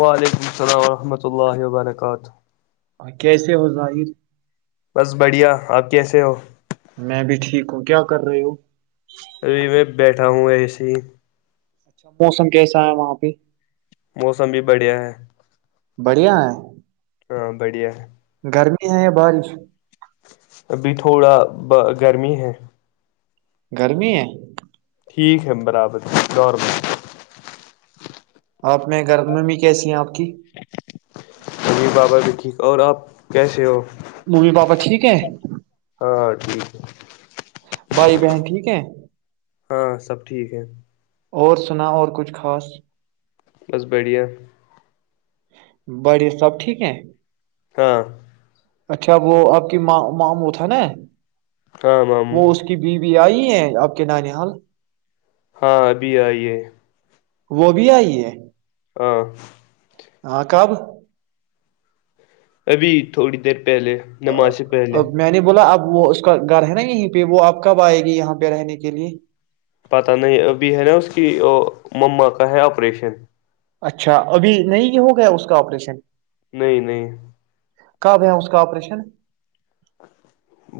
وعلیکم السلام ورحمۃ اللہ وبرکاتہ اور کیسے ہو ظاہر بس بڑھیا آپ کیسے ہو میں بھی ٹھیک ہوں کیا کر رہے ہو جی اچھا موسم کیسا ہے وہاں پہ موسم بھی بڑھیا ہے بڑھیا ہے ہاں بڑیا گرمی ہے یا بارش ابھی تھوڑا گرمی ہے گرمی ہے ٹھیک ہے برابر ر آپ میں گھر ممی کیسی ہیں آپ کی ابھی بابا بھی ٹھیک اور آپ کیسے ہو ممی پاپا ٹھیک ہے ہاں ٹھیک ہے بھائی بہن ٹھیک ہے ہاں سب ٹھیک ہے اور سنا اور کچھ خاص بس بڑھیا بڑی سب ٹھیک ہے ہاں اچھا وہ آپ کیاں مامو تھا نا ہمم اب آئی ہیں آپ کے نانی حال ہاں ابھی آئی ہے وہ بھی آئی ہے ہاں ہاں کب ابھی تھوڑی دیر پہلے نماز سے پہلے اب میں نے بولا اب وہ اس کا گھر ہے نا یہیں پہ وہ آپ کب آئے گی یہاں پہ رہنے کے لیے پتا نہیں ابھی ہے نا اس کی ممما کا ہے آپریشن اچھا ابھی نہیں یہ ہو گیا اس کا آپریشن نہیں نہیں کب ہے اس کا آپریشن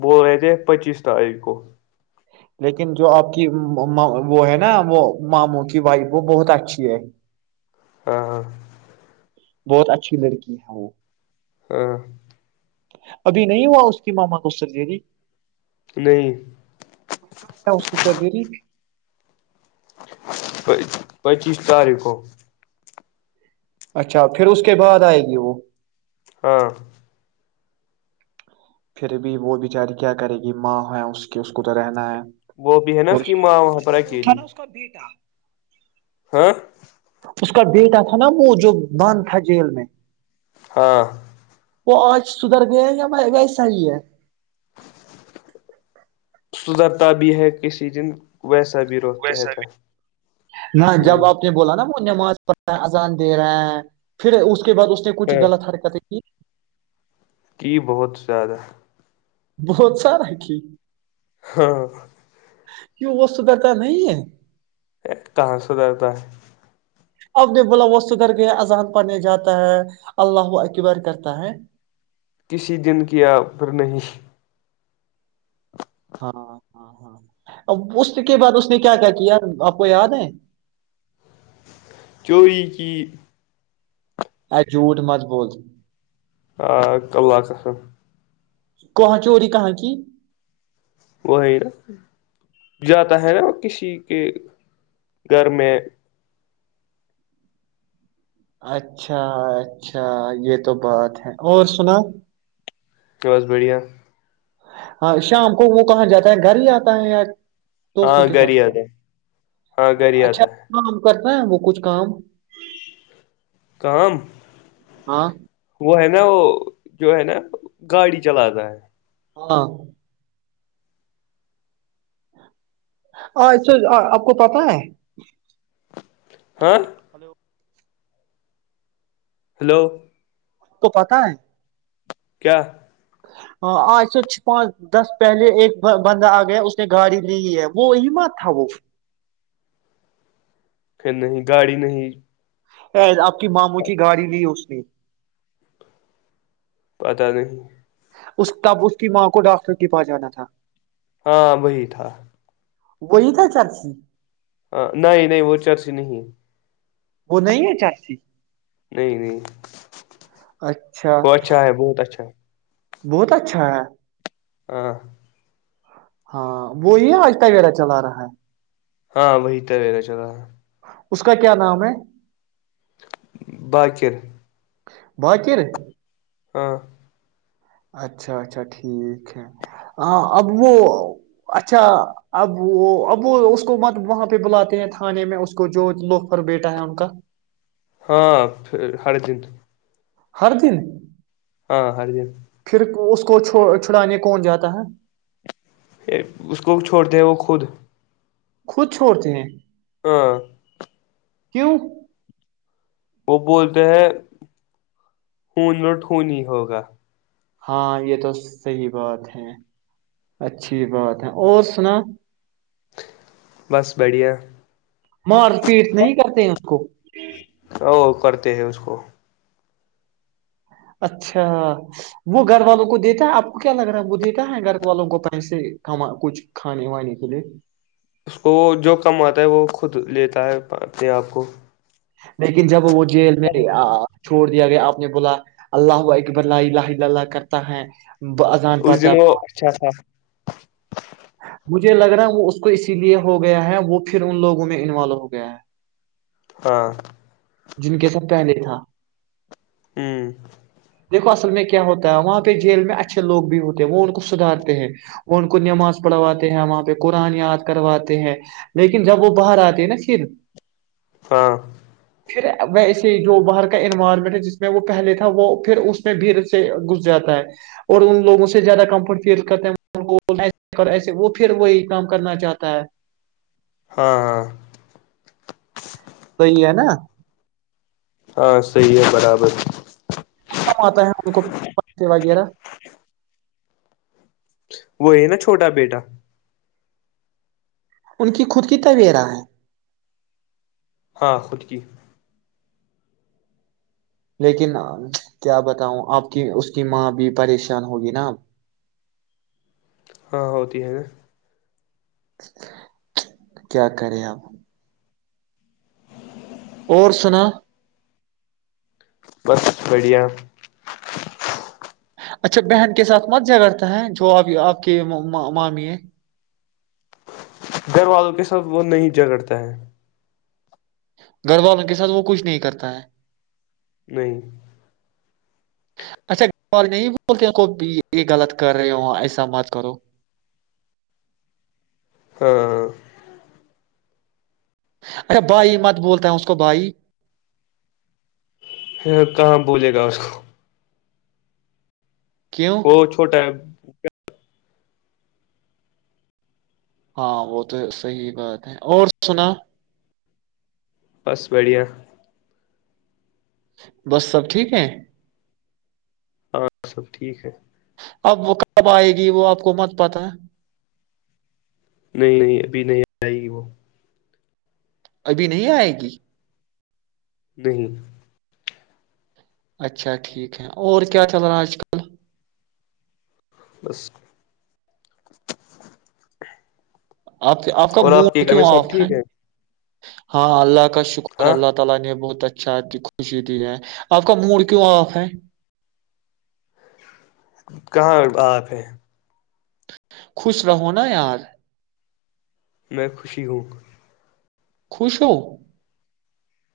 بول رہے تھے پچیس تاریخ کو لیکن جو آپ کی وہ ہے نا وہ ماموں کی وائف وہ بہت اچھی ہے ہاں ہاں بہت اچھی لڑکی ہے وہ ہاں [unintelligible] ابھی نہیں ہوا اس کی ماما کو سرجری نہیں اس کی سرجری پ پچیس تاریخ کو اچھا پھر اس کے بعد آئے گی وہ ہاں پھر بھی وہ بچاری کیا کرے گ ماں ہے اس کے اس کو تو رہنا ہے وہ بھی ہے نا اس کی ماں وہاں پر اچھا وہ تھا اکیلی نا اس کا بیٹا ہاں اس کا بیٹا تھا نا وہ جو بند تھا جیل میں ہاں وہ آج سدھر گئے یا وسے صحی ہے سدرتا بھی ہے کسی دن ویسے ویسا بھی نہ ہ جب آپ نے بولا نا وہ نماز پڑھ رہا اذان دے رہا ہیں پھر اس کے کے بعد اس نے کچھ ہے لط حرکتیں کی کی بہت زیادہ بہت سارا کی ہاں کہ وہ سدھرتا نہیں ہے کہاں سدھرتا ہے اب نے بولا وہ سدھر کے اذہان پنے جاتا ہے اللہ اقبر کرتا ہے کسی دن کیا پھر نہیں ہاں ہاں ہاں اس کے بعد اس نے کیا کیا کیا آپ کو یاد ہے چوروری کی جھوٹ مضبوط آ کبلااکسم کہاں چوری کہاں کی وہیا جاتا ہے نا کسی کے گھر میں اچھا اچھا یہ تو بات ہے اور سنا بس بڑھیا ہاں شام کو وہ کہاں جاتا ہے گھر ہی آتا ہے یا ہاں دوستوں کے گھر ہی ساتھ آتا ہے ہاں گھر ہی اچھا آتا ہے کام کرتا وہ کچھ کام کام ہاں وہ ہے نا وہ جو ہے نا گاڑی چلاتا ہے ہاں آپ کو پتا ہے ہاں ہلو ہلو تو پتا ہے کیا ہاں آج سےوھ پانچ دس پہلے ایک بندہ آ گیا اس نے گاڑی لی ہے وہ امت تھا وہ پھر نہیں گاڑی نہیں آپ کی ماموں کی گاڑی لی اس نے پتا نہیں اس تب اس کی ماں کو ڈاکٹر کے پاس جانا تھا ہاں وہی تھا گئی ت چاچ ہ نہیں نہیں وہ چارسی نہیں وہ نہیں ہے چاچسی نہیں نہیں اچھا وہ اچھا ہے بہت اچھا بہت اچھا ہے آ ہاں وہی ہے آج کا گیرہ چلا رہا ہے ہاں وہی ت ویرا چلا رہ اس کا کیا نام ہے باکر باقر باں اچھا اچھا ٹھیک ہے ہ اب وہ اچھا اب وہ اب وہ اس کو مطلب وہاں پہ بلاتے ہیں تھانے میں اس کو جو لوک پر بیٹا ہے ان کا ہاں ہڑے دن ہر دن ہاں ہر جیپ پھر اس کو چھ چھڑانے کون جاتا ہے پھر اس کو چھوڑ دے وہ خود خود چھوڑتے ہیں ہاں کیوں وہ بولتے ہیں ہون لوٹ نہیں ہی ہوگا ہاں یہ تو صحی بات ہے اچھی بات ہے اور سنا بس بڑھیا مار پیٹ نہیں کرتے اس کو وہ کرتے ہیں اس کو اچھا وہ گھر والوں کو دیتا ہے آپ کو کیا لگ رہا ہے وہ دیتا ہے گھر والوں کو کہ سے کما کچھ کھانے وانے کے لیے اس کو وہ جو کم آتا ہے وہ خود لیتا ہے اپنے آپ کو لیکن جب وہ جیل میں آ چھوڑ دیا گیا آپ نے بولا اللہ اقبرلا ال اللہ کرتا ہے ب- اذان اس پڑھتا دن وہ ہے اچھا سا مجھے لگ رہا ہے وہ اس کو اسی لیے ہو گیا ہے وہ پھر ان لوگوں میں انوالو ہو گیا ہے ہاں جن کے سب پہلے تھا ہوں اصل میں کیا ہوتا ہے وہاں پہ جیل میں اچھے لوگ بھی ہوتے ہیں وہ ان کو سدارتے ہیں وہ ان کو نماز پڑھواتے ہیں وہاں پہ قرآن یاد کرواتے ہیں لیکن جب وہ باہر آتے ہیں نا پھر ہاں پھر ویسے جو باہر کا انوائرمنٹ ہے جس میں وہ پہلے تھا وہ پھر اس میں بھیڑ سے گھس جاتا ہے اور ان لوگوں سے زیادہ کمفرٹ فیل کرتے ایسے وہ پھر وہی کام کرنا چاہتا ہے ہاں ہاں صی ہے نا ہاں سحی ہے برابر کم آتا ہے ان کو پتے وغیرہ وہ ہے نا چھوٹا بیٹا ان کی خود کی طویرہ ہیں ہاں خود کی لیکن کیا بتاؤ آپ کی اس کی ماں بھی پریشان ہوگی نا ہاں ہوتی ہے نا کیا کریں اب اور سنا بس بڑھیا اچھا بہن کے ساتھ مز جہ کرتا ہے جو آپ آپ کے مامی ہے گھر والوں کے ساتھ وہ نہیں جھگڑتا ہے گھر والوں کے ساتھ وہ کچھ نہیں کرتا ہے نہیں اچھاار نہیں بولتے کو یہ غلط کر رہے ہو ایسا مت کرو ہاں اچھا بھائی مت بولتا ہے اس کو بھائی کہاں بھولے گا اس کو کیوں وہ چھوٹا ہے ہاں وہ تو صحی بات ہے اور سنا بس بڑھیا بس سب ٹھیک ہے ہاں سب ٹھیک ہے اب وہ کب آئے وہ آپ کو مت پاتا ہے نہیں نہیں ابھی نہیں آئے گی وہ ابھی نہیں آئے گی بہن اچھا ٹھیک ہے اور کیا چل رہا آج کل بس آپ آپ کا اور کے موڈ گھر کیوں میں آف سب ہے ٹھیک ہاں اللہ کا شکر ہاں اللہ تعی نے بہت اچھا آتی خوشی ت ہے آپ کا موڈ کیوں آف ہے کہاں آپ ہے خوش رہو نا یار میں خوشی ہوں خوشو [unintelligible]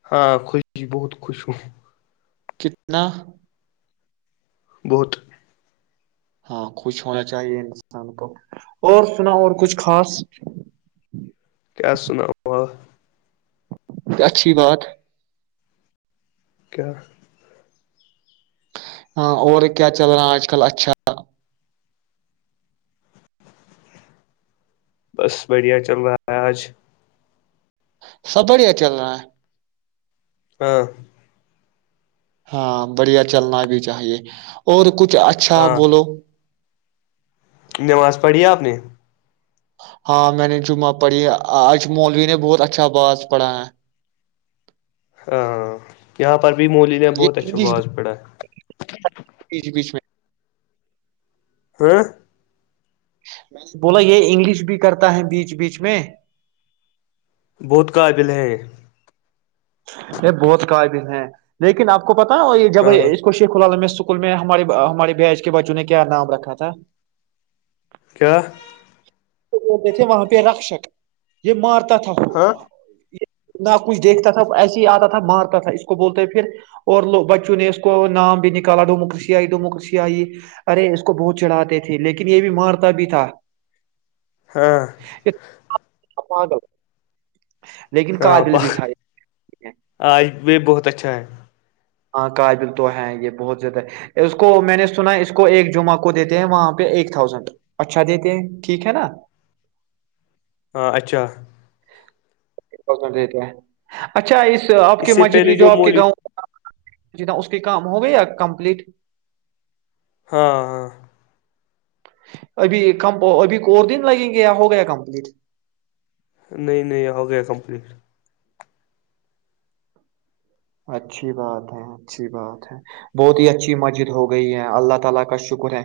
ہاں خوش بہت خوش ہون کتنا بہت ہاں خوش ہونا چاہیے انسان کو اور سنا اور کچھ خاص کیا سناؤ اچھی بات کیا ہاں اور کیا چل رہا آج کل اچھا بس بڑھیا چل رہا ہے آج سب بڑھیا چل رہا ہے ہاں ہاں بڑھیا چلنا بھی چاہیے اور کچھ کچھ اچھا ہاں بولو اپنے ہاں میں نے جمعہ پڑھی اج مولوی نے بہت اچھا باز پڑھا ہے ہاں یہاں پروی مولی نے یہ بہت اچھا انگلش آواز پڑھا بیچ بیچ میں ہاں بولا یہ انگلش بھی کرتا ہے بیچ بیچ میں بہت قابل ہیں یہ بہت قائب ہیں لیکن آپ پتا ہے اور یہ جب ہاں اس کو شیخ اللاعال میں سو اسکول میں ہمارے ہمارے بج کے بچوں نے کیا نام رکھا تھا کیا بتے تھے وہاں پہ رکشک یہ مارتے ت تو ہاں نہ کچھ دیکھتا ب ایسے ہی آتا تھا مارتا تھا اس کو بولتے پھر اور لوگ بچوں نے اس کو نام بھی نکالا ڈوموکریسی آئی ڈوموکریسی آئی ارے اس کو بہت چڑھاتے تھے لیکن یہ بھی مارتا بھی تھا ہاں اپداب لیکن کا ہاں دل بیٹھائی آج بھی بہت تھا ہاں کابل تو ہے یہ بہت زیادہ اس کو میں نے سنا اس کو ایک جمعہ کو دیتے ہیں وہاں پہ ایک تھازینڈ اچھا دیتے ہیں ٹھیک ہے نا ہ اچھا زڈ دیتے ہیں اچھا اس تو آپ کے سے مسجد پہلے بھی جو آپ کے مولی گاؤں جی اس کے کام ہو گئی یا کمپلیٹ ہاں ہاں ابھی کم ابھی اور دن لگیں گے یا ہو گیا کمپلیٹ نہیں نہیں ہو گیا کمپلیٹ اچھی بات ہے بہت ہی اچھی مسجد ہو گئی ہے اللہ کا شکر ہے۔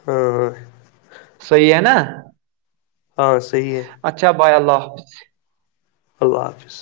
ہاں ہ صحیح ہے نا ہاں صحیح ہے اچھا بائے اللہ [unintelligible] اللہ حافظ